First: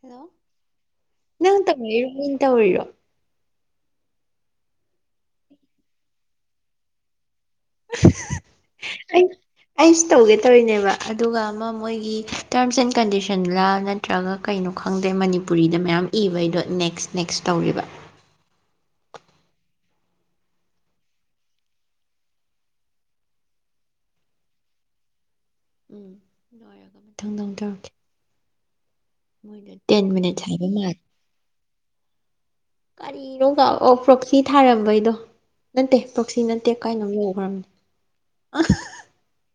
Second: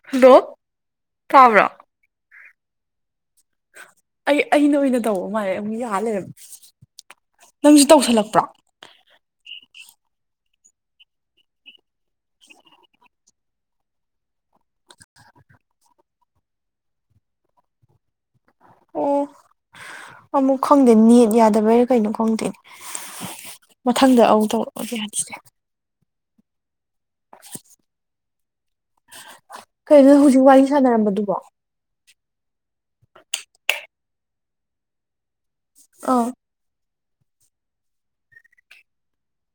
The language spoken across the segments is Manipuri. ꯍꯜꯂꯣ ꯅꯪ ꯇꯥꯕ꯭ꯔꯣ ꯇꯧꯔꯛꯏꯔꯣ ꯅꯩꯅ ꯇꯧꯔꯤꯔꯣ ꯑꯩ ꯑꯩꯅ ꯑꯣꯏꯅ ꯇꯧꯕ ꯃꯥꯜꯂꯦ ꯑꯃꯨꯛ ꯌꯥꯜꯂꯦ ꯅꯪꯁꯨ ꯇꯧꯁꯜꯂꯛꯄ꯭ꯔꯣ ꯑꯩ ꯑꯩꯁꯨ ꯇꯧꯒꯦ ꯇꯧꯔꯤꯅꯦꯕ ꯑꯗꯨꯒ ꯑꯃ ꯃꯣꯏꯒꯤ ꯇꯔꯝꯁ ꯑꯦꯟ ꯀꯟꯗꯤꯁꯟꯂꯥ ꯅꯠꯇ꯭ꯔꯒ ꯀꯩꯅꯣ ꯈꯪꯗꯦ ꯃꯅꯤꯄꯨꯔꯤꯗ ꯃꯌꯥꯝ ꯏꯕꯩꯗꯣ ꯅꯦꯛꯁ ꯅꯦꯛꯁ ꯇꯧꯔꯤꯕ ꯑꯣ ꯑꯃꯨꯛ ꯈꯪꯗꯦ ꯅꯦꯠ ꯌꯥꯗꯕꯩꯔꯥ ꯀꯩꯅꯣ ꯈꯪꯗꯦ꯫ ꯃꯊꯪꯗ ꯑꯃ ꯇꯧꯔꯛꯑꯣ ꯌꯥꯅꯤꯗ꯫ ꯎꯝ ꯂꯣꯏꯔꯒ ꯃꯊꯪꯗꯪ ꯑꯃ ꯇꯧꯔꯛꯀꯦ꯫ ꯃꯣꯏꯅ ꯇꯦꯟ ꯀꯩꯅꯣ ꯍꯧꯖꯤꯛ ꯃꯤꯅꯤꯠꯁ ꯋꯥꯔꯤ ꯍꯥꯏꯕ ꯃꯥꯂꯦ꯫ ꯁꯥꯟꯅꯔꯝꯕꯗꯨꯕꯣ ꯀꯔꯤꯅꯣ ꯀ ꯑꯣ ꯄ꯭ꯔꯣꯛꯁꯤ ꯊꯥꯔꯝꯕꯩꯗꯣ ꯅꯠꯇꯦ ꯑ ꯄ꯭ꯔꯣꯛꯁꯤ ꯅꯠꯇꯦ ꯇꯦꯛ ꯀꯥꯏꯅꯣꯝ ꯌꯧꯈꯒ꯭ꯔꯝꯅꯣ [unintelligible]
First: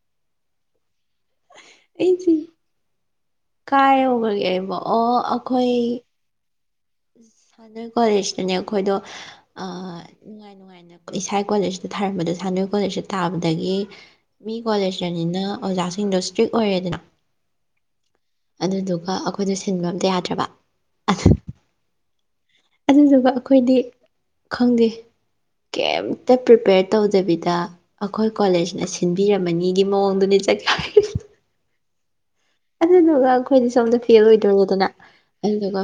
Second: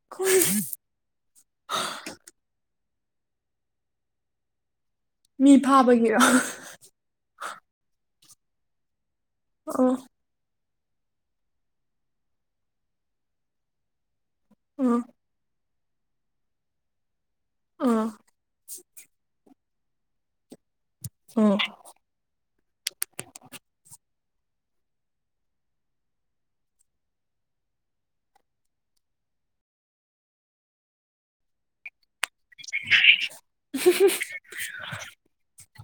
[unintelligible] ꯑꯩꯁꯤ ꯀꯥꯏ ꯌꯧꯒꯔꯒꯦ ꯑꯩꯕꯣ ꯑꯣ ꯃꯤ ꯑꯩꯈꯣꯏ ꯐꯥꯕꯒꯤꯔꯣ [unintelligible] ꯅꯣꯏ ꯀꯣꯂꯦꯖꯇꯅꯦ ꯑꯩꯈꯣꯏꯗꯣ ꯑꯣ꯫ ꯑꯥ ꯅꯨꯡꯉꯥꯏ ꯅꯨꯡꯉꯥꯏꯅ ꯏꯁꯥ ꯀꯣꯂꯦꯖꯇ ꯊꯥꯔꯝꯕꯗꯣ ꯁꯥꯟꯅꯣꯏ ꯀꯣꯂꯦꯖꯇ ꯇꯥꯕꯗꯒꯤ ꯃꯤ ꯎꯝ ꯀꯣꯂꯦꯖꯇꯅꯤꯅ ꯑꯣꯖꯥꯁꯤꯡꯗꯣ ꯏꯁꯇ꯭ꯔꯤꯛ ꯑꯣꯏꯔꯦꯗꯅ ꯑꯥ ꯑꯗꯨꯗꯨꯒ ꯑꯩꯈꯣꯏꯗꯣ ꯁꯤꯟꯕ ꯑꯝꯇ ꯌꯥꯗ꯭ꯔꯕ ꯑꯁ ꯎꯝ ꯑꯗꯨꯗꯨꯒ ꯑꯩꯈꯣꯏꯗꯤ ꯈꯪꯗꯦ ꯀꯩꯝꯇ ꯄ꯭ꯔꯤꯄꯦꯌꯔ ꯇꯧꯗꯕꯤꯗ ꯑꯩꯈꯣꯏ ꯀꯣꯂꯦꯖꯅ ꯁꯤꯟꯕꯤꯔꯝꯕꯅꯤꯒꯤ ꯃꯑꯣꯡꯗꯅꯤ ꯆꯠ ꯑꯗꯨꯗꯨꯒ ꯑꯩꯈꯣꯏꯗꯤ ꯁꯣꯝꯗ ꯐꯦꯜ ꯑꯣꯏꯗꯧꯔꯣꯗꯅ ꯑꯗꯨꯗꯨꯒ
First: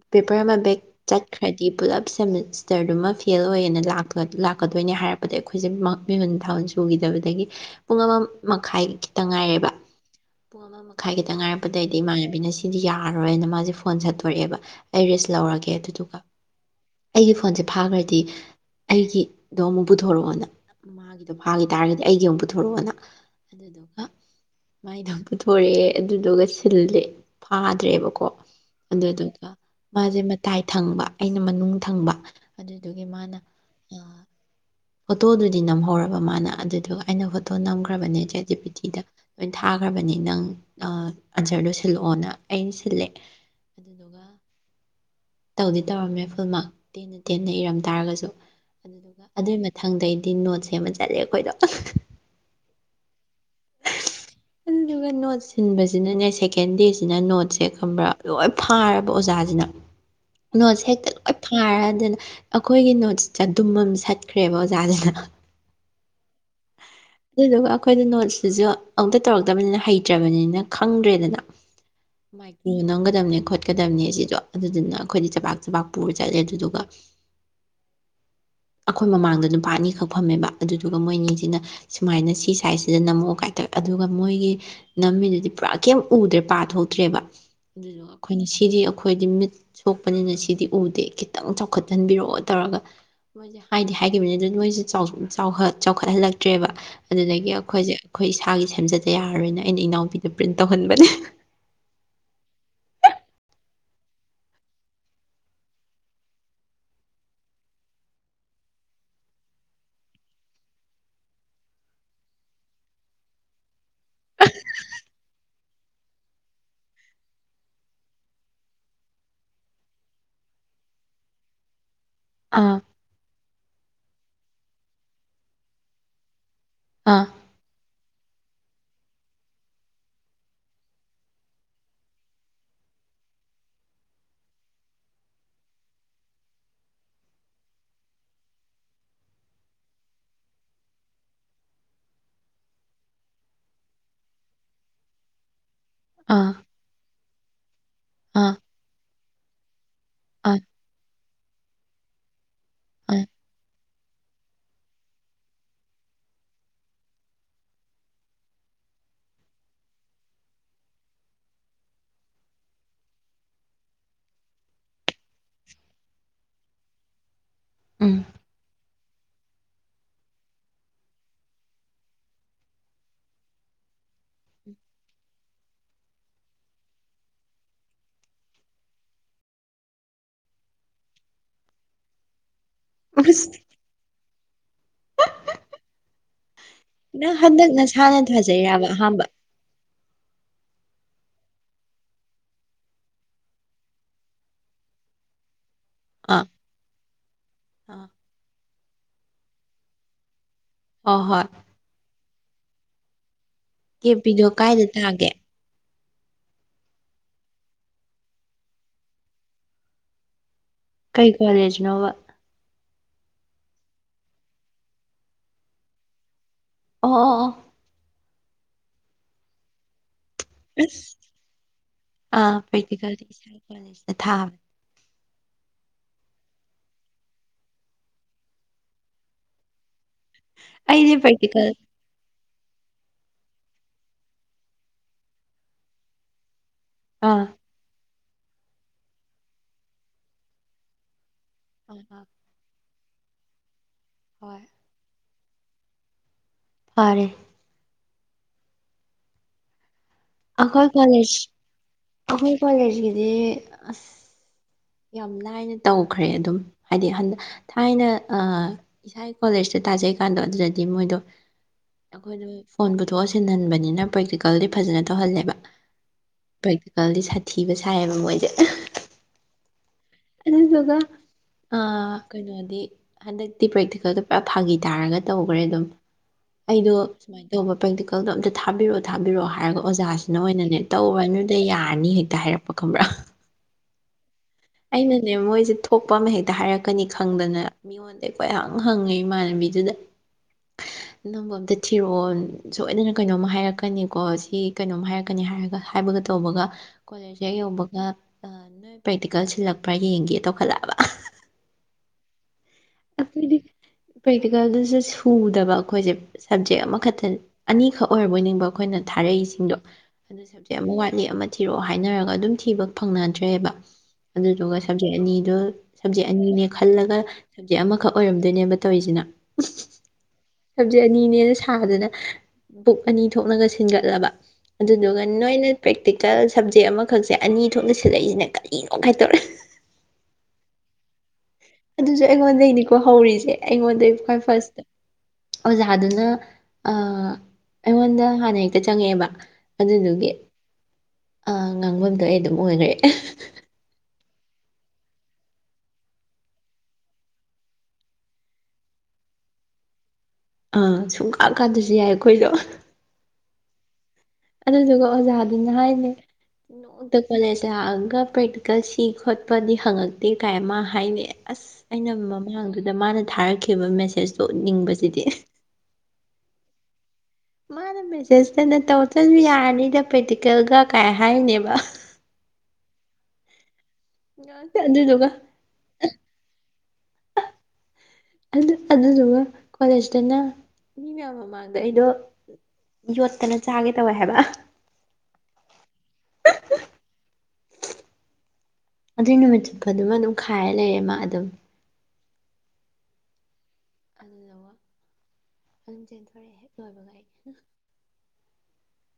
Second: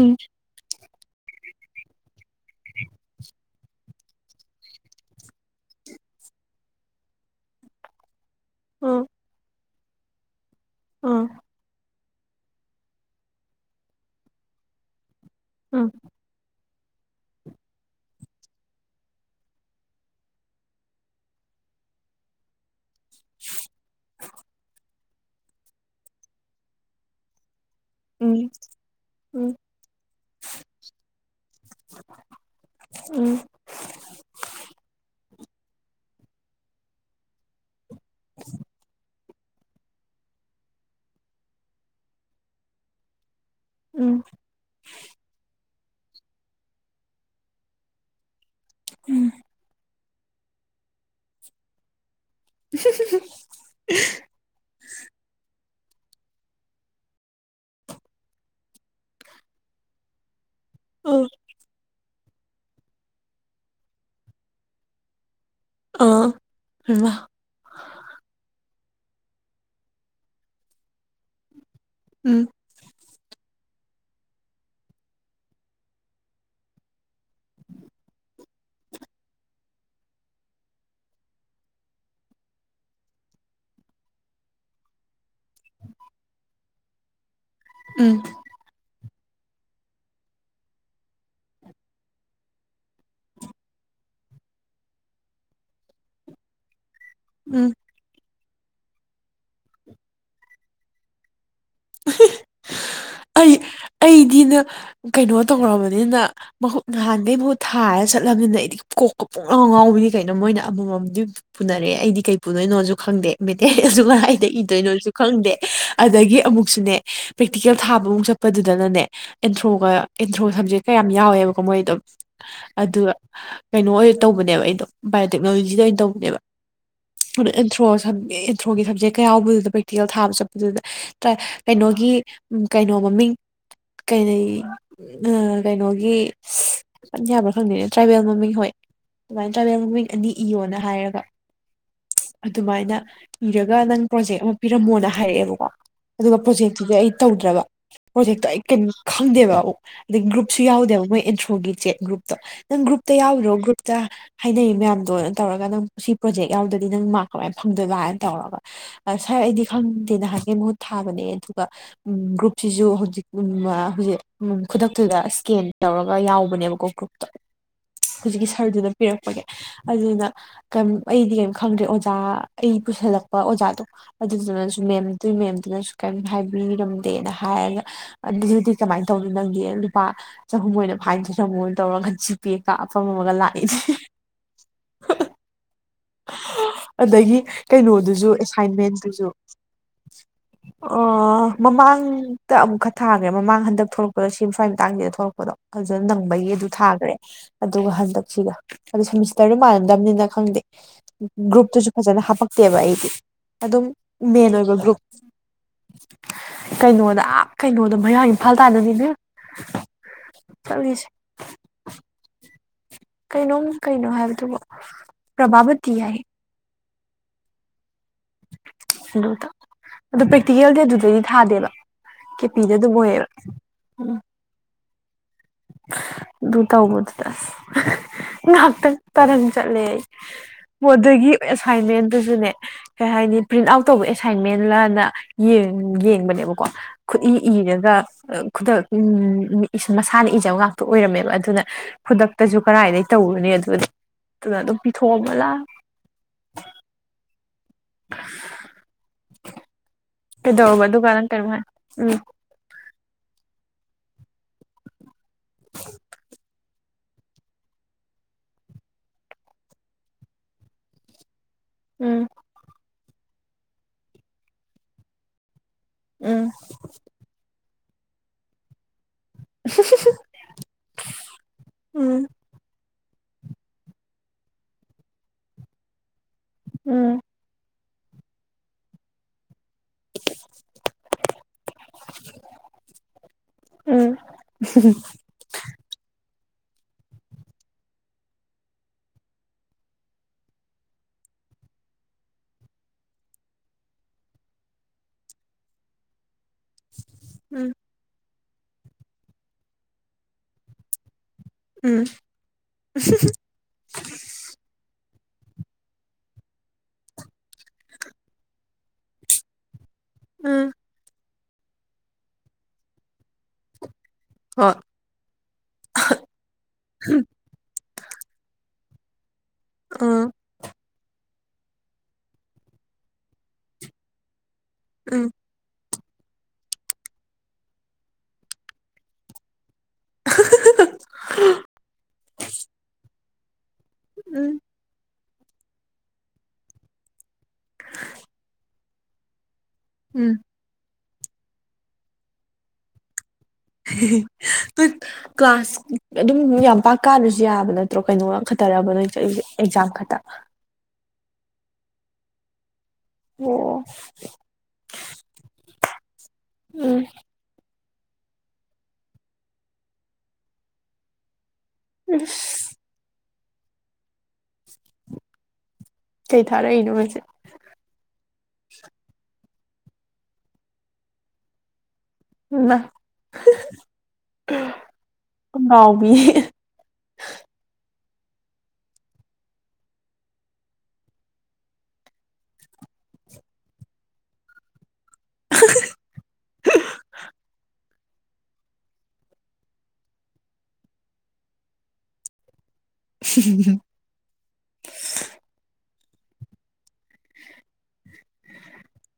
ꯎꯝ ꯄꯦꯄꯔ ꯑꯃ ꯕꯦꯛ ꯆꯠꯈ꯭ꯔꯗꯤ ꯄꯨꯂꯞ ꯁꯦꯃꯤꯁꯇꯔꯗꯨꯃ ꯐꯦꯜ ꯑꯣꯏꯌꯦꯅ ꯂꯥꯛꯀꯗꯣꯏꯅꯦ ꯍꯥꯏꯔꯛꯄ ꯑꯗꯩ ꯑꯩꯈꯣꯏꯁꯦ ꯃꯤꯍꯨꯟ ꯊꯥꯍꯨꯟ ꯁꯨꯒꯤꯗꯕꯗꯒꯤ ꯄꯨꯡ ꯑꯃꯝ ꯃꯈꯥꯏ ꯎꯝ ꯈꯤꯇꯡ ꯉꯥꯏꯔꯦꯕ ꯄꯨꯡ ꯑꯃ ꯃꯈꯥꯏ ꯎꯝ ꯈꯤꯇꯪ ꯉꯥꯏꯔꯛꯄꯗ ꯑꯩꯗꯤ ꯏꯃꯥꯟꯅꯕꯤꯅ ꯁꯤꯗꯤ ꯌꯥꯔꯔꯣꯏꯅ ꯃꯥꯁꯦ ꯐꯣꯟ ꯁꯠꯇꯣꯔꯛꯑꯦꯕ ꯑꯩ ꯔꯤꯛꯁ ꯂꯧꯔꯒꯦ ꯑꯗꯨꯗꯨꯒ ꯑꯩꯒꯤ ꯐꯣꯟꯁꯦ ꯐꯥꯈ꯭ꯔꯗꯤ ꯑꯩꯒꯤꯗꯣ ꯑꯃꯨꯛ ꯄꯨꯊꯣꯔꯛꯑꯣꯅ ꯃꯥꯒꯤꯗꯣ ꯐꯥꯈꯤ ꯇꯥꯔꯒꯗꯤ ꯑꯩꯒꯤ ꯑꯃꯨꯛ ꯄꯨꯊꯣꯔꯛꯑꯣꯅ ꯑꯗꯨꯗꯨꯒ ꯃꯥꯏꯗꯪ ꯄꯨꯊꯣꯔꯛꯑꯦ ꯑꯗꯨꯗꯨꯒ ꯁꯤꯜꯂꯦ ꯐꯥꯗ꯭ꯔꯦꯕ ꯀꯣ ꯎꯝ ꯑꯗꯨꯗꯨꯒ ꯎꯝ ꯃꯥꯁꯦ ꯃꯇꯥꯏ ꯊꯪꯕ ꯑꯩꯅ ꯃꯅꯨꯡ ꯊꯪꯕ ꯑꯗꯨꯗꯨꯒꯤ ꯃꯥꯅ ꯑ ꯐꯣꯇꯣꯗꯨꯗꯤ ꯅꯝꯍꯧꯔꯕ ꯃꯥꯅ ꯑꯗꯨꯗꯨꯒ ꯑꯩꯅ ꯐꯣꯇꯣ ꯅꯝꯈ꯭ꯔꯕꯅꯦ ꯆꯥꯔꯠ ꯖꯤꯄꯤꯇꯤꯗ ꯂꯣꯏꯅ ꯊꯥꯈ꯭ꯔꯕꯅꯤ ꯅꯪ ꯑꯟꯁꯔꯗꯣ ꯁꯤꯜꯂꯛꯑꯣꯅ ꯑꯩꯅ ꯁꯤꯜꯂꯦ ꯎꯝ ꯑꯗꯨꯗꯨꯒ ꯇꯧꯗꯤ ꯇꯧꯔꯝꯃꯦ ꯐꯨꯜꯃꯛ ꯇꯦꯟ ꯇꯦꯗꯅ ꯏꯔꯝ ꯇꯥꯔꯒꯁꯨ ꯑꯗꯨꯗꯨꯒ ꯎꯝ ꯑꯗꯨꯏ ꯃꯊꯪꯗꯩꯗꯤ ꯅꯣꯠ ꯁꯦꯝꯃ ꯆꯠꯂꯦ ꯑꯩꯈꯣꯏꯗꯣ [unintelligible] ꯑꯗꯨꯒ ꯅꯣꯠ ꯁꯤꯟꯕꯁꯤꯅꯅꯦ ꯁꯦꯀꯦꯟ ꯗꯦꯁꯤꯅ ꯅꯣꯠꯁꯦ ꯈꯪꯕ꯭ꯔꯥ ꯂꯣꯏ ꯐꯥꯔꯕ ꯑꯣꯖꯥꯁꯤꯅ ꯅꯣꯠꯁ ꯍꯦꯛꯇ ꯂꯣꯏ ꯐꯥꯔꯦ ꯑꯗꯨꯅ ꯑꯩꯈꯣꯏꯒꯤ ꯅꯣꯠꯁꯇ ꯖꯗꯨꯝ ꯑꯃ ꯁꯠꯈ꯭ꯔꯦꯕ ꯑꯣꯖꯥꯁꯤꯅ ꯑꯥ ꯍꯩꯃꯥ ꯑꯗꯨꯗꯨꯒ ꯑꯩꯈꯣꯏꯗꯤ ꯅꯣꯠꯁꯤꯁꯨ ꯑꯃꯨꯛꯇ ꯇꯧꯔꯛꯇꯕꯅꯤꯅ ꯍꯩꯇ꯭ꯔꯕꯅꯤꯅ ꯈꯪꯗ꯭ꯔꯦꯗꯅ ꯎꯝ ꯃꯥꯏꯀꯔꯣ ꯅꯝꯒꯗꯕꯅꯦ ꯈꯣꯠꯀꯗꯕꯅꯦ ꯁꯤꯗꯣ ꯑꯗꯨꯗꯨꯅ ꯑꯩꯈꯣꯏꯗꯤ ꯆꯕꯥꯛ ꯆꯕꯥꯛ ꯄꯨꯔ ꯆꯠꯂꯦ ꯑꯗꯨꯗꯨꯒ [inaudible] ꯑꯩꯈꯣꯏ ꯃꯃꯥꯡꯗ ꯅꯨꯄꯥ ꯑꯅꯤꯈꯛ ꯐꯝꯃꯦꯕ ꯑꯗꯨꯗꯨꯒ ꯃꯣꯏ ꯑꯅꯤꯁꯤꯅ ꯁꯨꯃꯥꯏꯅ ꯁꯤ ꯁꯥꯏꯖꯁꯤꯗ ꯅꯝꯃꯛꯑꯣ ꯀꯥꯏ ꯇꯧ ꯑꯗꯨꯒ ꯃꯣꯏꯒꯤ ꯅꯝꯃꯤꯗꯨꯗꯤ ꯄꯨꯔꯥ ꯀꯩꯝ ꯎꯗ꯭ꯔꯦ ꯄꯥꯊꯣꯛꯇ꯭ꯔꯦꯕ ꯑꯗꯨꯗꯨ ꯎꯝ ꯑꯩꯈꯣꯏꯅ ꯁꯤꯗꯤ ꯑꯩꯈꯣꯏꯗꯤ ꯃꯤꯠ ꯁꯣꯛꯄꯅꯤꯅ ꯁꯤꯗꯤ ꯎꯗꯦ ꯈꯤꯇꯪ ꯆꯥꯎꯈꯠꯍꯟꯕꯤꯔꯛꯑꯣ ꯇꯧꯔꯒ ꯃꯣꯏꯁꯦ ꯍꯥꯏꯗꯤ ꯍꯥꯏꯈꯤꯕꯅꯤ ꯑꯗꯨ ꯃꯣꯏꯁꯦ ꯆꯥꯎ ꯆꯥꯎꯈꯠꯍꯜꯂꯛꯇ꯭ꯔꯦꯕ ꯑꯗꯨꯗꯒꯤ ꯎꯝ ꯑꯩꯈꯣꯏꯁꯦ ꯑꯩꯈꯣꯏ ꯏꯁꯥꯒꯤ ꯁꯦꯝꯖꯗ ꯌꯥꯔꯔꯣꯏꯅ ꯑꯩꯅ ꯏꯅꯥꯎꯕꯤꯗ ꯄ꯭ꯔꯤꯟ ꯇꯧꯍꯟꯕꯅꯦ [unintelligible] [unintelligible] ꯑꯩ ꯑꯩꯗꯤꯅ ꯀꯩꯅꯣ ꯇꯧꯔꯕꯅꯤꯅ ꯅꯍꯥꯟꯈꯩꯕ ꯃꯍꯨꯠ ꯊꯥꯔ ꯆꯠꯂꯕꯅꯤꯅ ꯑꯩꯗꯤ ꯀꯣꯛꯀ ꯄꯨꯡꯉꯥꯎꯕꯅꯤ ꯀꯩꯅꯣ ꯃꯣꯏꯅ ꯑꯃꯃꯝꯗꯤ ꯄꯨꯅꯔꯛꯑꯦ ꯑꯩꯗꯤ ꯀꯩ ꯄꯨꯗꯣꯏꯅꯣꯁꯨ ꯈꯪꯗꯦ ꯃꯦꯇꯔꯤꯌꯜꯁꯨ ꯀꯥꯏꯗ ꯏꯗꯣꯏꯅꯣꯁꯨ ꯈꯪꯗꯦ ꯑꯗꯒꯤ ꯑꯃꯨꯛꯁꯨꯅꯦ ꯄ꯭ꯔꯦꯛꯇꯤꯀꯦꯜ ꯊꯥꯕꯃꯨꯛ ꯆꯠꯄꯗꯨꯗꯅꯅꯦ ꯑꯦꯟꯊ꯭ꯔꯣꯒ ꯑꯦꯟꯊ꯭ꯔꯣ ꯁꯕꯖꯦꯛꯀ ꯌꯥꯝ ꯌꯥꯎꯋꯦꯕꯀꯣ ꯃꯣꯏꯗꯣ ꯑꯥ ꯑꯗꯨꯒ ꯀꯩꯅꯣ ꯑꯣꯏꯅ ꯇꯧꯕꯅꯦꯕ ꯑꯩꯗꯣ ꯕꯥꯏꯑꯣꯇꯦꯛꯅꯣꯂꯣꯖꯤꯗ ꯑꯣꯏꯅ ꯇꯧꯕꯅꯦꯕ ꯑꯥ ꯑꯗꯨ ꯑꯦꯟꯊ꯭ꯔꯣ ꯑꯦꯟꯊ꯭ꯔꯣꯒꯤ ꯁꯞꯖꯦꯛ ꯀ ꯌꯥꯎꯕꯗꯨꯗ ꯄ꯭ꯔꯦꯛꯇꯤꯀꯦꯜ ꯊꯥꯕ ꯆꯠꯄꯗꯨꯗ ꯀꯩꯅꯣꯒꯤ ꯀꯩꯅꯣ ꯃꯃꯤꯡ ꯀꯩꯩ ꯎ ꯀꯩꯅꯣꯒꯤ ꯌꯥꯕ꯭ꯔꯥ ꯈꯪꯗꯦꯅꯦ ꯇ꯭ꯔꯥꯏꯕꯦꯜ ꯃꯃꯤꯡ ꯍꯣꯏ ꯑꯗꯨꯨꯃꯥꯏꯅ ꯇ꯭ꯔꯥꯏꯕꯦꯜ ꯃꯃꯤꯡ ꯑꯅꯤ ꯏꯌꯣꯅ ꯍꯥꯏꯔꯒ ꯑꯗꯨꯃꯥꯏꯅ ꯏꯔꯒ ꯅꯪ ꯄ꯭ꯔꯣꯖꯦꯛ ꯑꯃ ꯄꯤꯔꯝꯃꯣꯅ ꯍꯥꯏꯔꯛꯑꯦꯕꯀꯣ ꯑꯗꯨꯒ ꯑꯥ ꯄ꯭ꯔꯣꯖꯦꯛꯇꯨꯗꯤ ꯑꯩ ꯇꯧꯗ꯭ꯔꯕ ꯄ꯭ꯔꯣꯖꯦꯛꯇꯣ ꯑꯥ ꯑꯩ ꯀꯩꯅꯣ ꯈꯪꯗꯦꯕ ꯑꯗꯩ ꯑꯥ ꯒ꯭ꯔꯨꯞꯁꯨ ꯌꯥꯎꯗꯦꯕ ꯃꯣꯏ ꯑꯦꯟꯊ꯭ꯔꯣꯒꯤ ꯆꯦꯠ ꯒ꯭ꯔꯨꯞꯇꯣ ꯅꯪ ꯒ꯭ꯔꯨꯞꯇ ꯑꯥ ꯌꯥꯎꯗꯣ ꯒ꯭ꯔꯨꯞꯇ ꯍꯥꯏꯅꯩ ꯃꯌꯥꯝꯗꯣ ꯇꯧꯔꯒ ꯅꯪ ꯁꯤ ꯄ꯭ꯔꯣꯖꯦꯛ ꯌꯥꯎꯗꯗꯤ ꯅꯪ ꯃꯥꯔꯛ ꯀꯃꯥꯏꯅ ꯐꯪꯗꯣꯏꯕꯅ ꯇꯧꯔꯒ ꯁꯥꯔ ꯑꯩꯗꯤ ꯈꯪꯗꯦ ꯅꯍꯥꯟꯀꯤ ꯃꯍꯨꯠ ꯊꯥꯕꯅꯦ ꯑꯗꯨꯒ ꯎꯝ ꯒ꯭ꯔꯨꯞꯁꯤꯁꯨ ꯍꯧꯖꯤꯛ ꯍꯧꯖꯤꯛ ꯎꯝ ꯈꯨꯗꯛꯇꯨꯗ ꯁꯀꯦꯟ ꯇꯧꯔꯒ ꯌꯥꯎꯕꯅꯦꯕꯀꯣ ꯀ꯭ꯔꯨꯞ ꯎꯝ ꯍꯧꯖꯤꯛꯀꯤ ꯁꯔꯗꯨꯅ ꯄꯤꯔꯛꯄꯒꯦ ꯑꯗꯨꯅ ꯑꯩꯗꯤ ꯀꯩꯝ ꯈꯪꯗ꯭ꯔꯦ ꯑꯣꯖꯥ ꯑꯩ ꯄꯨꯁꯤꯜꯂꯛꯄ ꯑꯣꯖꯥꯗꯣ ꯑꯗꯨꯗꯨꯅꯁꯨ ꯃꯦꯝꯗꯨ ꯃꯦꯝꯗꯨꯅꯁꯨ ꯀꯔꯤꯝ ꯍꯥꯏꯕꯤꯔꯝꯗꯦꯅ ꯍꯥꯏꯔꯒ ꯑꯗꯨ ꯍꯧꯖꯤꯛꯇꯤ ꯀꯃꯥꯏꯅ ꯇꯧꯅꯤ ꯅꯪꯗꯤ ꯂꯨꯄꯥ ꯆꯍꯨꯝ ꯑꯣꯏꯅ ꯐꯥꯏꯟ ꯗ ꯊꯤꯔꯣꯅ ꯇꯧꯔꯒ ꯄꯦ ꯀꯥꯞꯄꯝꯃꯒ ꯑꯁ ꯂꯥꯛꯏꯅꯦ ꯅꯪ ꯑꯗꯒꯤ ꯍꯟꯗꯛ ꯅꯁꯥꯅ ꯀꯩꯅꯣꯗꯨꯁꯨ ꯊꯥꯖꯩꯔꯕ ꯑꯍꯥꯟꯕ ꯑꯦꯁꯥꯏꯟꯃꯦꯟꯗꯨꯨꯁꯨ ꯑꯣ ꯃꯃꯥꯡꯗ ꯑꯃꯨꯛ ꯈ ꯊꯥꯈ꯭ꯔꯦ ꯃꯃꯥꯡ ꯍꯟꯗꯛ ꯊꯣꯛꯂꯛꯄꯗꯣ ꯁꯦꯝ ꯁ꯭ꯋꯥꯏ ꯃꯇꯥꯡꯁꯤꯗ ꯊꯣꯛꯂꯛꯄꯗꯣ ꯐꯖꯅ ꯑꯥ ꯑꯥ ꯅꯪꯕꯒꯤ ꯑꯗꯨ ꯊꯥꯈ꯭ꯔꯦ ꯑꯗꯨꯒ ꯍꯟꯗꯛꯁꯤꯒ ꯑꯗꯨ ꯁꯦꯃꯤꯁꯇꯔꯗꯨ ꯃꯥꯟꯅꯗꯕꯅꯤꯅ ꯈꯪꯗꯦ ꯍꯣꯏ ꯍꯣꯏ ꯒ꯭ꯔꯨꯞꯇꯨꯁꯨ ꯐꯖꯅ ꯍꯥꯞꯄꯛꯇꯦꯕ ꯑꯩꯗꯤ ꯑꯗꯨꯝ ꯀꯦꯄꯤꯗꯣ ꯃꯦꯟ ꯑꯣꯏꯕ ꯀꯥꯏꯗ ꯒ꯭ꯔꯨꯞ ꯊꯥꯒꯦ ꯀꯩꯅꯣꯗ ꯑꯥ ꯀꯩꯅꯣꯗ ꯃꯌꯥꯡ ꯏꯝꯐꯥꯜ ꯇꯥꯟꯅꯅꯤꯅꯦ ꯆꯠꯔꯤꯁꯦ ꯀꯩ ꯀꯣꯂꯦꯖꯅꯣꯕ ꯀꯩꯅꯣꯝ ꯀꯩꯅꯣ ꯍꯥꯏꯕꯗꯨꯕꯨ ꯄ꯭ꯔꯚꯥꯕꯇꯤ ꯌꯥꯏ ꯑꯣ ꯑꯣ ꯑꯗꯨꯗ ꯑꯗꯨ ꯄ꯭ꯔꯦꯛꯇꯤꯀꯦꯜꯗꯤ ꯑꯁ ꯑꯗꯨꯗꯩꯗꯤ ꯊꯥꯗꯦꯕ ꯀꯦ ꯑꯥ ꯄꯤꯗ ꯑꯗꯨꯝ ꯄ꯭ꯔꯦꯛꯇꯤꯀꯦꯜꯗꯤ ꯑꯣꯏꯌꯦꯕ ꯏꯁꯥꯒꯤ ꯀꯣꯂꯦꯖꯇ ꯎꯝ ꯊꯥꯕꯅꯦ ꯑꯗꯨ ꯇꯧꯕꯗꯨꯗ ꯑꯁ ꯉꯥꯏꯍꯥꯛꯇꯪ ꯇꯔꯪ ꯆꯠꯂꯦ ꯑꯩ ꯑꯩꯗꯤ ꯑꯗꯒꯤ ꯄ꯭ꯔꯦꯛꯇꯤꯀꯦꯜ ꯑꯦꯁꯥꯏꯟꯃꯦꯟꯗꯨꯁꯨꯅꯦ ꯀꯩ ꯍꯥꯏꯅꯤ ꯄ꯭ꯔꯤꯟꯠ ꯑꯥꯎꯠ ꯇꯧꯕ ꯑꯦꯁꯥꯏꯟꯃꯦꯟꯂꯅ ꯌꯦꯡꯕꯅꯦꯕꯀꯣ ꯈꯨꯠꯏ ꯑꯥ ꯏꯔꯒ ꯈꯨꯗꯛ ꯃꯁꯥꯅ ꯏꯖꯕ ꯉꯥꯛꯇ ꯑꯣꯏꯔꯝꯃꯦꯕ ꯑꯗꯨꯅ ꯑ ꯑ ꯈꯨꯗꯛꯇꯁꯨ ꯀꯗꯥꯥꯏꯗꯒꯤꯩ ꯇꯧꯔꯨꯅꯦ ꯑꯗꯨ ꯑꯗꯨꯅ ꯍꯣꯏ ꯑꯗꯨꯝ ꯄꯤꯊꯣꯛꯑꯃ ꯂꯥꯛ ꯐꯔꯦ [unintelligible] ꯀꯩꯗꯧꯔꯕ ꯑꯩꯈꯣꯏ ꯑꯗꯨꯒ ꯅꯪ ꯀꯣꯂꯦꯖ ꯀꯩꯅꯣ ꯍꯥꯏ ꯎꯝ ꯑꯩꯈꯣꯏ ꯀꯣꯂꯦꯖ ꯀꯤꯗꯤ ꯌꯥꯝ ꯂꯥꯏꯅ ꯇꯧꯈ꯭ꯔꯦ ꯑꯗꯨꯝ ꯍꯥꯏꯗꯤ ꯍꯟꯗꯛ ꯊꯥꯏꯅ ꯏꯁꯥꯒꯤ ꯀꯣꯂꯦꯖꯇ ꯇꯥꯖꯩꯀꯥꯟꯗꯣ ꯑꯗꯨꯗꯗꯤ ꯃꯣꯏꯗꯣ ꯑꯩꯈꯣꯏꯗ ꯐꯣꯟ ꯄꯨꯊꯣꯛꯑꯁꯤꯟꯍꯟꯕꯅꯤꯅ ꯄ꯭ꯔꯦꯛꯇꯤꯀꯦꯜꯗꯤ ꯐꯖꯅ ꯇꯧꯍꯜꯂꯦꯕ ꯎꯝ ꯄ꯭ꯔꯦꯛꯇꯤꯀꯦꯜꯗꯤ ꯁꯥꯊꯤꯕ ꯁꯥꯏꯌꯦꯕ ꯃꯣꯏꯗꯤ ꯁꯤꯁꯤ [inaudible] ꯑꯗꯨꯗꯨꯒ ꯑ ꯀꯩꯅꯣꯗꯤ ꯍꯟꯗꯛꯇꯤ ꯄ꯭ꯔꯦꯛꯇꯤꯀꯦꯜꯗꯣ ꯄꯨꯔ ꯐꯥꯒꯤ ꯇꯥꯔꯒ ꯇꯧꯈ꯭ꯔꯦ ꯑꯗꯨꯝ ꯑꯩꯗꯣ ꯎꯝ ꯁꯨꯃꯥꯏꯅ ꯇꯧꯕ ꯄꯔꯦꯛ ꯀꯜꯗꯣ ꯑꯝꯇ ꯊꯥꯕꯤꯔꯛꯑꯣ ꯊꯥꯕꯤꯔꯛꯑꯣ ꯍꯥꯏꯔꯒ ꯑꯣꯖꯥꯁꯤꯅ ꯑꯣꯏꯅꯅꯦ ꯇꯧꯔꯅꯨꯗ ꯌꯥꯔꯅꯤ ꯍꯦꯛꯇ ꯍꯥꯏꯔꯛꯄ ꯈꯪꯕ꯭ꯔꯥ ꯎꯝ ꯑꯩꯅꯅꯦ ꯃꯣꯏꯁꯦ ꯊꯣꯛꯄ ꯑꯃ ꯍꯦꯛꯇ ꯍꯥꯏꯔꯛꯀꯅꯤ ꯈꯪꯗꯅ ꯑꯩꯉꯣꯟꯗ ꯑꯩꯈꯣꯏꯍꯪ ꯍꯪꯉꯦ ꯏꯃꯥꯟꯅꯕꯤꯗꯨꯗ [unintelligible] ꯑꯅꯝꯕ ꯑꯝꯇ ꯊꯤꯔꯣꯜ ꯁꯣꯏꯗꯅ ꯀꯩꯅꯣꯝ ꯍꯥꯏꯔꯛꯀꯅꯤꯀꯣ ꯁꯤ ꯀꯩꯅꯣꯝ ꯍꯥꯏꯔꯛꯀꯅꯤ ꯍꯥꯏꯔꯒ ꯍꯥꯏꯕꯒ ꯇꯧꯕꯒ ꯀꯣꯂꯦꯖꯇ ꯍꯦꯛ ꯎꯝ ꯌꯧꯕꯒ ꯅꯣꯏ ꯄ꯭ꯔꯦꯛꯇꯤꯀꯦꯜ ꯁꯤꯜꯂꯛꯄ꯭ꯔꯥ ꯌꯦꯡꯒꯦ ꯇꯧꯈꯠꯂꯛꯑꯕ ꯎꯝ ꯍꯥꯏꯗꯤ ꯄ꯭ꯔꯦꯛꯇꯤꯀꯦꯜꯗꯨꯁꯨ ꯁꯨꯗꯕ ꯑꯩꯈꯣꯏꯁꯦ ꯁꯕꯖꯦꯛ ꯑꯃꯈꯛꯇ ꯑꯅꯤꯈꯛ ꯑꯣꯏꯔꯕꯣꯏ ꯅꯤꯡꯕ ꯑꯩꯈꯣꯏꯅ ꯊꯥꯔꯛꯏꯁꯤꯡꯗꯣ ꯑꯗꯨ ꯁꯞꯖꯦꯛ ꯑꯃ ꯋꯥꯠꯂꯤ ꯑꯃ ꯊꯤꯔꯛꯑꯣ ꯍꯥꯏꯅꯔꯒ ꯑꯗꯨꯝ ꯊꯤꯕ ꯐꯪꯅꯗ꯭ꯔꯦꯕ ꯍꯣꯏ ꯑꯗꯨꯗꯨꯒ ꯁꯞꯖꯦꯛ ꯑꯅꯤꯗꯣ ꯁꯞꯖꯦꯛ ꯑꯅꯤꯅꯦ ꯈꯜꯂꯒ ꯁꯕꯖꯦꯛ ꯑꯃꯈꯛ ꯑꯣꯏꯔꯝꯗꯣꯏꯅꯦꯕ ꯇꯧꯔꯤꯁꯤꯅ ꯑꯥ ꯁꯕꯖꯤꯦ ꯑꯅꯤꯅꯦꯅ ꯁꯥꯗꯅ ꯕꯨꯛ ꯑꯅꯤ ꯊꯣꯛꯂꯒ ꯁꯤꯟꯒꯠꯂꯕ ꯑꯗꯨꯗꯨꯒ ꯎꯝ ꯅꯣꯏꯅ ꯄ꯭ꯔꯦꯛꯇꯤꯀꯦꯜ ꯁꯕꯖꯦꯛ ꯑꯃꯈꯛꯁꯦ ꯑꯅꯤ ꯊꯣꯛꯅ ꯁꯤꯜꯂꯛꯏꯁꯤꯅ ꯀꯔꯤꯅꯣ ꯒ ꯇꯧꯔꯛꯌꯦ [unintelligible] ꯑꯗꯨꯁꯨ ꯑꯩꯉꯣꯟꯗꯒꯤꯩꯅꯤꯀꯣ ꯍꯧꯔꯤꯁꯦ ꯑꯩꯉꯣꯟꯗꯩ ꯈ꯭ꯋꯥꯏ ꯎꯝ ꯐꯥꯔꯁꯇ ꯑꯣꯖꯥꯗꯨꯅ ꯑ ꯑꯩꯉꯣꯟꯗ ꯍꯥꯟꯅ ꯍꯦꯛꯇ ꯆꯪꯉꯛꯑꯦꯕ ꯑꯗꯨꯗꯨꯒꯤ ꯎꯝ ꯉꯥꯡꯐꯝꯗꯣ ꯑꯩ ꯑꯗꯨꯝ ꯑꯣꯏꯈ꯭ꯔꯦ [unintelligible] ꯀ꯭ꯂꯥꯁ ꯑꯗꯨꯝ ꯌꯥꯝ ꯄꯥꯛ ꯀꯥꯅꯁꯨ ꯌꯥꯕ ꯅꯠꯇ꯭ꯔꯣ ꯀꯩꯅꯣ ꯈꯠꯇꯔꯕ ꯅꯣꯏ ꯑꯦꯛꯖꯥꯝ ꯈꯛꯇ ꯑꯥ ꯁꯨꯡꯀꯥꯟ ꯀꯥꯗꯁꯨ ꯌꯥꯏ ꯑꯩꯈꯣꯏꯗꯣ ꯑꯣ ꯑꯗꯨꯗꯨꯒ ꯑꯣꯖꯥꯗꯨꯅ ꯍꯥꯏꯅꯦ ꯎꯝ ꯅꯣꯡꯇ ꯀꯣꯂꯦꯖ ꯂꯥꯛꯑꯒ ꯄ꯭ꯔꯦꯛꯇꯤꯀꯦꯜ ꯁꯤ ꯈꯣꯠꯄꯗꯤ ꯍꯪꯉꯛꯇꯦ ꯀꯥꯏ ꯑꯃ ꯍꯥꯏꯅꯩ ꯑꯁ ꯑꯩꯅ ꯃꯃꯥꯡꯗꯨꯗ ꯃꯥꯅ ꯊꯥꯔꯛꯈꯤꯕ ꯃꯦꯁꯦꯁꯇꯣ ꯎꯠꯅꯤꯡꯕꯁꯤꯗꯤ ꯆꯩ ꯊꯥꯔꯛꯏꯅꯣ ꯃꯁꯦ ꯃꯥꯅ ꯃꯦꯁꯦꯁꯇꯅ ꯇꯧ ꯆꯠꯁꯨ ꯌꯥꯔꯅꯤꯗ ꯄ꯭ꯔꯦꯛꯇꯤꯀꯦꯜꯒ ꯀꯥꯏ ꯍꯥꯏꯔꯤꯅꯦꯕ ꯑꯗꯨꯗꯨꯒ [unintelligible] ꯑꯗꯨꯗꯨꯒ ꯀꯣꯂꯦꯖꯇꯅ ꯃꯌꯥꯝ ꯃꯃꯥꯡꯗ ꯑꯩꯗꯣ ꯌꯣꯠꯇꯅ ꯆꯥꯒꯦ ꯇꯧꯋꯦ ꯍꯥꯏꯕ [unintelligible] ꯑꯗꯨꯏ ꯅꯨꯃꯤꯠ ꯆꯨꯞꯄ ꯑꯗꯨꯝ ꯑꯗꯨꯝ ꯈꯥꯏꯔ ꯂꯩꯔꯦ ꯃꯥ ꯑꯗꯨꯝ [unintelligible] ꯑꯗꯨꯅ ꯋꯥ ꯑꯗꯨꯝ ꯆꯦꯟꯊꯣꯔꯛꯑꯦ ꯍꯦꯛ ꯂꯣꯏꯕꯒꯥꯏ [unintelligible]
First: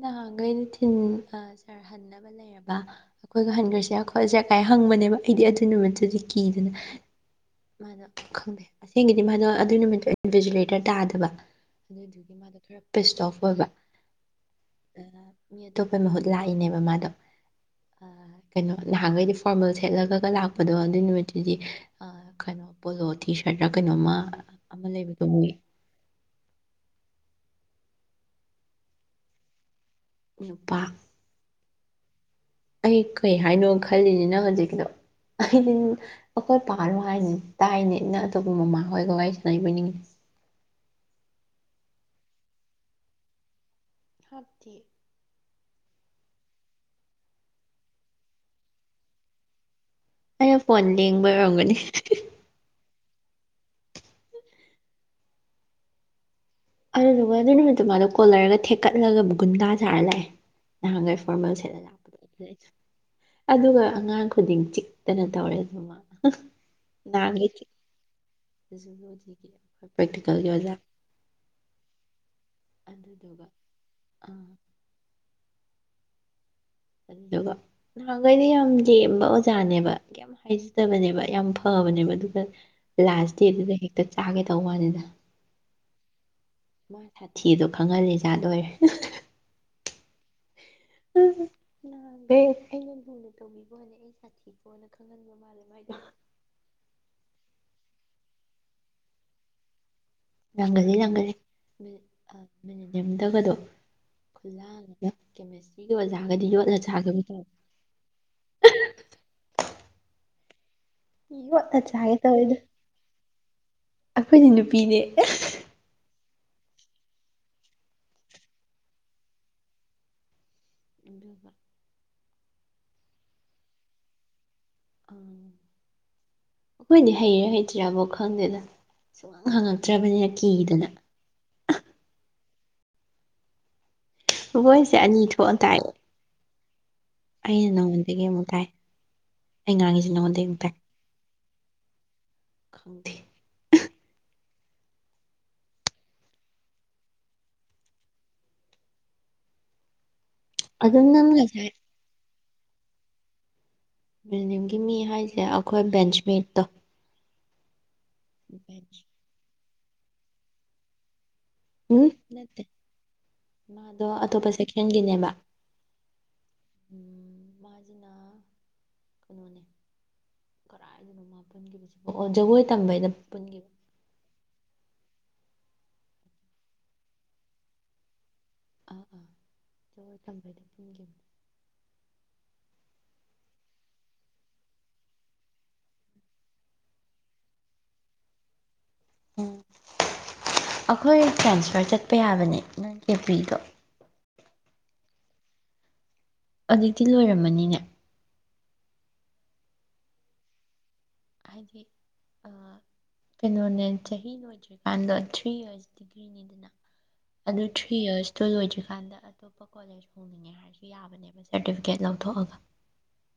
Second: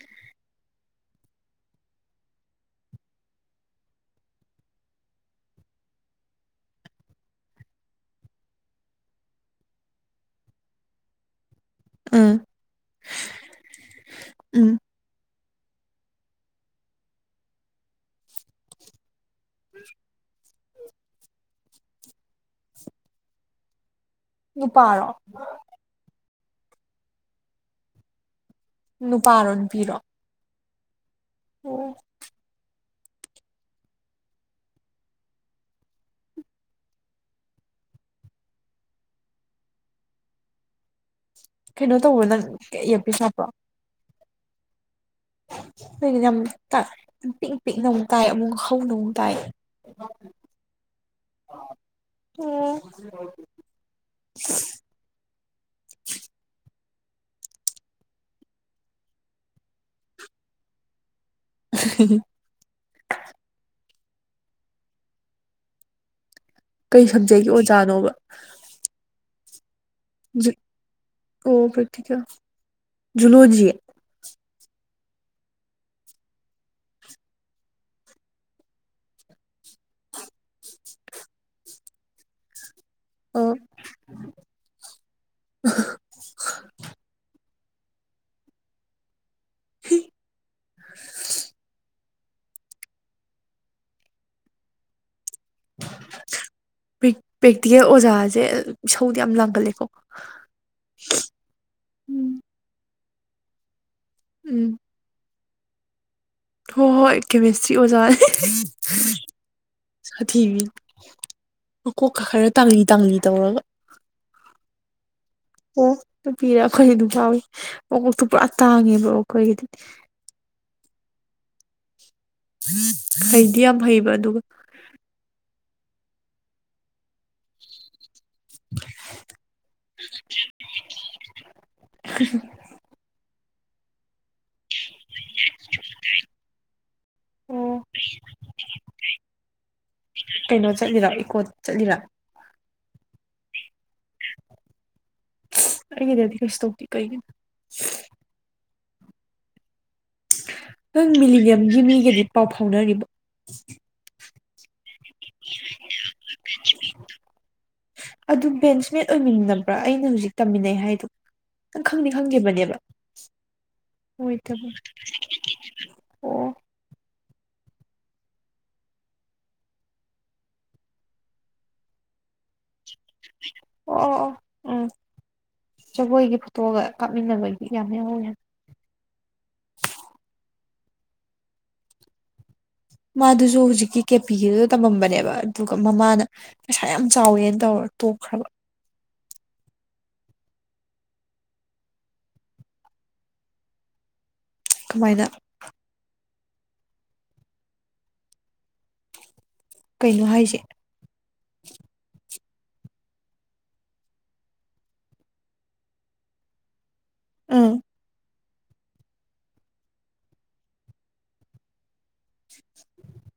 ꯅꯍꯥꯟꯈꯩꯗꯤ ꯊꯤꯟ ꯑ ꯁꯥꯔ ꯍꯟꯅꯕ ꯂꯩꯔꯕ ꯑꯩꯈꯣꯏꯒ ꯍꯟꯈ꯭ꯔꯁꯦ ꯈꯣꯠꯂꯁꯦ ꯀꯥꯏ ꯍꯪꯕꯅꯦꯕ ꯑꯩꯗꯤ ꯑꯗꯨ ꯅꯨꯃꯤꯠꯇꯨꯗꯤ ꯀꯤꯗꯅ ꯃꯥꯅꯣ ꯈꯪꯗꯦ ꯑꯁꯦꯡꯒꯤꯗꯤ ꯃꯥꯗꯣ ꯑꯗꯨꯒꯤ ꯅꯨꯃꯤꯠꯇꯣ ꯚꯤꯇꯂꯦꯇꯔ ꯇꯥꯗꯕ ꯑꯗꯨꯗꯨꯒꯤ ꯎꯝ ꯃꯥꯗꯣ ꯈꯔ ꯄꯤꯁ ꯑꯣꯐ ꯑꯣꯏꯕ ꯎꯝ ꯃꯤ ꯑꯇꯣꯞꯄꯩ ꯃꯍꯨꯠ ꯂꯥꯛꯏꯅꯦꯕ ꯃꯥꯗꯣ ꯀꯩꯅꯣ ꯅꯍꯥꯟꯈꯩꯗꯤ ꯐꯣꯔꯃꯦꯜ ꯁꯦꯠꯂꯒ ꯂꯥꯛꯄ ꯑꯗꯣ ꯑꯗꯨ ꯅꯨꯃꯤꯠꯇꯨꯗꯤ ꯀꯩꯅꯣ ꯄꯣꯂꯣ ꯇꯤ ꯁꯥꯔꯠꯇ ꯀꯩꯅꯣꯝꯃ ꯑꯃ ꯅꯨꯄꯥꯔꯣ ꯂꯩꯕꯗꯨꯅꯤ ꯅꯨꯄꯥꯔꯣ ꯅꯨꯄꯤꯔꯣ ꯅꯨꯄꯥ ꯑꯣ ꯑꯩ ꯀꯩ ꯍꯥꯏꯅꯣ ꯈꯜꯂꯤꯅꯤ ꯅꯪ ꯍꯧꯖꯤꯛꯗꯣ ꯑꯩꯗꯤ ꯑꯩꯈꯣꯏ ꯄꯥꯂꯨ ꯍꯥꯏꯅ ꯇꯥꯏꯅꯦꯅ ꯑꯇꯣꯞꯄ ꯃꯃꯥꯍꯣꯏꯒ ꯋꯥꯔꯤꯁꯨꯅꯕꯤꯅꯤꯡꯉ ꯀꯩꯅꯣ ꯇꯧꯕ ꯅꯪ ꯌꯦꯞꯄꯤ ꯁꯥꯞꯄ꯭ꯔꯣ [unintelligible] ꯍꯥꯞꯗꯤ ꯣꯏ ꯌꯥꯝ ꯄꯤꯛ ꯄꯤꯛꯅ ꯑꯃꯨꯛ ꯇꯥꯏ ꯑꯃꯨꯛ ꯍꯧꯅ ꯑꯃꯨꯛ ꯇꯥꯏ ꯑꯩꯅ ꯐꯣꯟ ꯂꯦꯡꯕ ꯑꯣꯏꯔꯝꯒꯅꯤ ꯑꯣ ꯑꯗꯨꯗꯨꯒ ꯑꯗꯨ ꯅꯨꯃꯤꯠꯇꯨ ꯃꯥꯗꯣ ꯀꯣꯜꯂꯔꯒ ꯊꯦꯛꯀꯠꯂꯒ ꯒꯨꯟꯗꯥ ꯊꯥꯔ ꯂꯥꯛꯑꯦ ꯍꯉꯥꯏ ꯐꯣꯔꯃꯦꯜꯁ ꯑꯗꯨꯒ ꯑꯉꯥꯡ ꯈꯨꯗꯤꯡ ꯆꯤꯛꯇꯅ ꯇꯧꯔꯦ ꯑꯗꯨꯃ ꯀꯩ ꯁꯝꯖꯩꯒꯦ ꯑꯣꯖꯥꯅꯣꯕ [unintelligible] ꯄ꯭ꯔꯦꯛꯇꯤꯀꯦꯜꯒꯤ ꯑꯣꯖꯥ ꯑꯣ ꯄ꯭ꯔꯤꯇꯀ ꯑ ꯇ ꯑ [unintelligible] ꯑꯗꯨꯗꯨ ꯅꯍꯥꯟꯈꯩꯗꯤ ꯌꯥꯝ ꯂꯦꯝꯕ ꯑꯣꯖꯥꯅꯦꯕ ꯌꯥꯝ ꯍꯥꯏꯖꯗꯕꯅꯦꯕ ꯌꯥꯝ ꯐꯕꯅꯦꯕ ꯑꯗꯨꯒ ꯂꯥꯁ ꯑꯣ ꯗꯦꯗꯨꯗ ꯍꯦꯛꯇ ꯆꯥꯒꯦ ꯇꯧꯕ ꯋꯥꯅꯤꯗ ꯁꯥꯊꯤ ꯏꯗꯣ ꯐꯝꯍꯜꯂꯤꯖꯥꯠꯔꯦ [unintelligible] ꯦ [unintelligible] ꯥ [unintelligible] ꯄꯦ ꯄ꯭ꯔꯦꯛꯇꯤꯀꯦꯜ ꯑꯣꯖꯥꯁꯦꯧꯗꯤ ꯌꯥꯝ ꯂꯥꯡꯒꯜꯂꯦꯀꯣ꯫ ꯂꯥꯡꯒꯜꯂꯤ ꯂꯥꯡꯒꯜꯂꯤ ꯎꯝ ꯃꯤꯅꯤꯠꯅꯤ ꯎꯝ [unintelligible] ꯀꯦꯃꯤꯁꯇ꯭ꯔꯤꯒꯤ ꯑꯣꯖꯥꯒꯗꯤ ꯌꯣꯠꯂ ꯁꯥꯒ ꯇ ꯁꯤ ꯑꯣꯖꯥ ꯁꯊꯤꯕꯤꯅꯤ ꯌꯣꯠꯂ ꯃꯀꯣꯛ ꯆꯥꯒꯦ ꯈꯔ ꯇꯧꯋꯦꯗ ꯇꯥꯡꯂꯤ ꯇꯥꯡꯂꯤ ꯇꯧꯔꯒ꯫ ꯑꯩꯈꯣꯏꯗꯤ ꯅꯨꯄꯤꯅꯦ ꯑꯣ ꯅꯨꯄꯤꯔꯦ ꯑꯈꯣꯏꯁꯨ ꯑꯗꯨꯝ ꯌꯥꯎꯏ ꯃꯀꯣꯛꯇꯨ ꯄꯨꯔꯥ ꯇꯥꯡꯉꯦꯕ ꯑꯈꯣꯏꯒꯤꯗꯨꯗꯤ꯫ ꯏꯕ ꯎ ꯍꯩꯗꯤ ꯌꯥꯝ ꯍꯩꯕ ꯑꯗꯨꯒ꯫ ꯎꯝ ꯑꯩꯈꯣꯏꯗꯤ ꯍꯩꯔꯦ ꯍꯩꯇ꯭ꯔꯕꯣ ꯈꯪꯗꯦꯗ ꯁꯨꯡꯍꯪ ꯍꯪꯉꯛꯇ꯭ꯔꯕꯅꯤꯅ ꯀꯤꯗꯅ꯫ [unintelligible] ꯕꯣꯏꯁꯦ ꯑꯅꯤ ꯊꯣꯛꯑꯅ ꯇꯥꯛꯑꯦ꯫꯫ ꯑꯣ ꯅꯉꯣꯟꯗꯒꯤ ꯑꯃꯨꯛ ꯇꯥꯏ [unintelligible] ꯑꯩ ꯉꯥꯡꯉꯤꯁꯦ ꯅꯉꯣꯟꯗꯒꯤ ꯑꯃꯨꯛ ꯀꯩꯅꯣ ꯇꯥꯏ ꯆꯠꯂꯤꯔ ꯏꯀꯣ ꯆꯠꯂꯤꯔꯥ꯫ [unintelligible] ꯑꯩꯒꯤꯗꯗꯤ ꯀꯩꯁꯨ ꯇꯧꯗꯦ ꯀꯩꯒꯤꯅꯣ꯫ ꯑꯗꯨꯝ ꯅꯪ ꯉꯁꯥꯏ ꯃꯤꯂꯤꯒꯌꯝꯒꯤ ꯃꯤꯒꯗꯤ ꯄꯥꯎ ꯐꯥꯎꯅꯔꯤꯕꯣ꯫ ꯕꯤꯜꯗꯤꯡꯒꯤ ꯃꯤ ꯍꯥꯏꯁꯦ ꯑꯩꯈꯣꯏ ꯕꯦꯟꯁꯃꯦꯠꯇꯣ꯫ ꯑꯗꯨ ꯕꯦꯟꯁꯃꯦꯠ ꯑꯣꯏꯃꯤꯟꯅꯕ꯭ꯔꯥ ꯑꯩꯅ ꯍꯧꯖꯤꯛ ꯇꯝꯃꯤꯟꯅꯩ ꯍꯥꯏꯗꯣ ꯅꯪ ꯎꯝ ꯈꯪꯗꯤ ꯅꯠꯇꯦ ꯈꯪꯗꯦꯕꯅꯦꯕ ꯃꯥꯗꯣ ꯑꯇꯣꯞꯄ ꯑꯣꯏꯗꯕ ꯁꯦꯛꯁꯟꯒꯤꯅꯦꯕ ꯑꯣ ꯎꯝ ꯃꯅꯥ ꯃꯅꯥ ꯀꯗꯥꯥꯏꯗꯅꯣ ꯖꯒꯣꯏ ꯇꯝꯕꯩꯩꯅꯈꯤꯕ꯫ ꯑꯣ ꯑꯣ ꯑꯣ ꯎꯝ ꯖꯒꯣꯏꯒꯤ ꯐꯣꯇꯣꯒ ꯀꯥꯞꯃꯤꯟꯅꯕꯗꯤ ꯌꯥꯝ ꯌꯥꯎꯋꯦ꯫ ꯑꯥ ꯑꯥ [unintelligible] ꯃꯥꯗꯨꯁꯨ ꯍꯧꯖꯤꯛꯀꯤ ꯀꯦꯄꯤꯗꯨꯗ ꯇꯝꯃꯝꯕꯅꯦꯕ ꯑꯗꯨꯒ ꯃꯃꯥꯅ ꯄꯩꯁꯥ ꯌꯥꯝ ꯆꯥꯎꯋꯦꯅ ꯇꯧꯔ ꯇꯣꯛꯈ꯭ꯔꯕ꯫ ꯎꯝ ꯑꯈꯣꯏ ꯇ꯭ꯔꯥꯟꯁꯐꯔ ꯆꯠꯄ ꯌꯥꯕꯅꯦ ꯅꯪ ꯀꯦ ꯄꯔꯤꯗꯣ꯫ ꯀꯃꯥꯏꯅ ꯑꯗꯨꯛꯇꯤ ꯂꯣꯏꯔꯝꯃꯅꯤꯅꯦ ꯀꯩꯅꯣ ꯍꯥꯏꯁꯦ꯫ [unintelligible] ꯀꯩꯅꯣꯅꯦ ꯆꯍꯤ ꯅ ꯑꯣꯏꯗ꯭ꯔꯤꯀꯥꯟꯗꯣ ꯊ꯭ꯔꯤ ꯌꯔꯁ ꯗꯤꯒ꯭ꯔꯤꯅꯤꯗꯅ꯫ ꯑꯗꯨ ꯑꯥ ꯊꯔꯤ ꯏꯌꯁ ꯑꯗꯨ ꯂꯣꯏꯗ꯭ꯔꯤꯀꯥꯟꯗ ꯑꯇꯣꯞꯄ ꯀꯣꯂꯦꯖ ꯍꯣꯡꯅꯤꯡꯉꯦ ꯍꯥꯏꯔꯁꯨ ꯌꯥꯕꯅꯦꯕ ꯁꯥꯔꯇꯤꯐꯤꯀꯦꯠ ꯂꯧꯊꯣꯛꯑꯒ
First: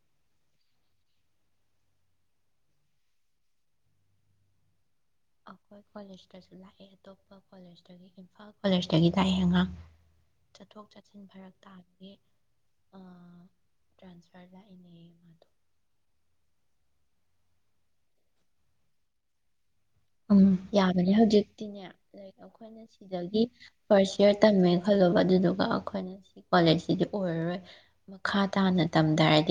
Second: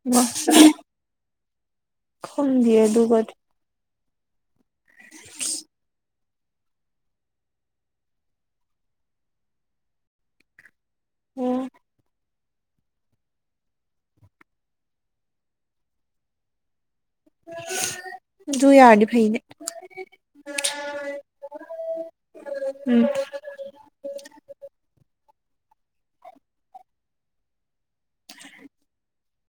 [unintelligible] ꯈꯪꯗꯦꯌꯦ ꯑꯗꯨꯒꯗꯤ ꯑꯈꯣꯏ ꯀꯣꯂꯦꯁꯇꯁꯨ ꯂꯥꯛꯑꯦ꯫ ꯀꯣꯂꯦꯖꯇꯒꯤ ꯏꯝꯐꯥꯜ ꯀꯣꯂꯦꯖꯇꯒꯤ ꯂꯥꯛ ꯑꯩ ꯉꯉꯥꯡ ꯆꯠꯊꯣꯛ ꯆꯠ ꯆꯦꯛꯁꯤꯟ ꯐꯔꯛ ꯑꯣ ꯇꯥꯕꯒꯤ ꯇ꯭ꯔꯥꯟꯁꯐꯔ ꯂꯥꯛꯏꯅꯦ ꯃꯥꯗꯣ꯫ ꯑꯗꯨ ꯌꯥꯔꯗꯤ ꯐꯩꯅꯦ꯫ ꯎꯝ ꯌꯥꯕꯅꯦ ꯍꯧꯖꯤꯛꯇꯤꯅꯦ ꯑꯈꯣꯏꯅ ꯎꯝ ꯁꯤꯗꯒꯤ꯫ ꯐꯥꯔꯁ ꯏꯌꯥꯔ ꯇꯝꯃꯦ ꯈꯜꯂꯣꯕ ꯑꯗꯨꯗꯨꯒ ꯑꯩꯈꯣꯏꯅ ꯁꯤ ꯀꯣꯂꯦꯖꯁꯤꯗꯤ ꯑꯣꯏꯔꯔꯣꯏ꯫ ꯃꯈꯥ ꯇꯥꯅ ꯇꯝꯗꯔꯗꯤ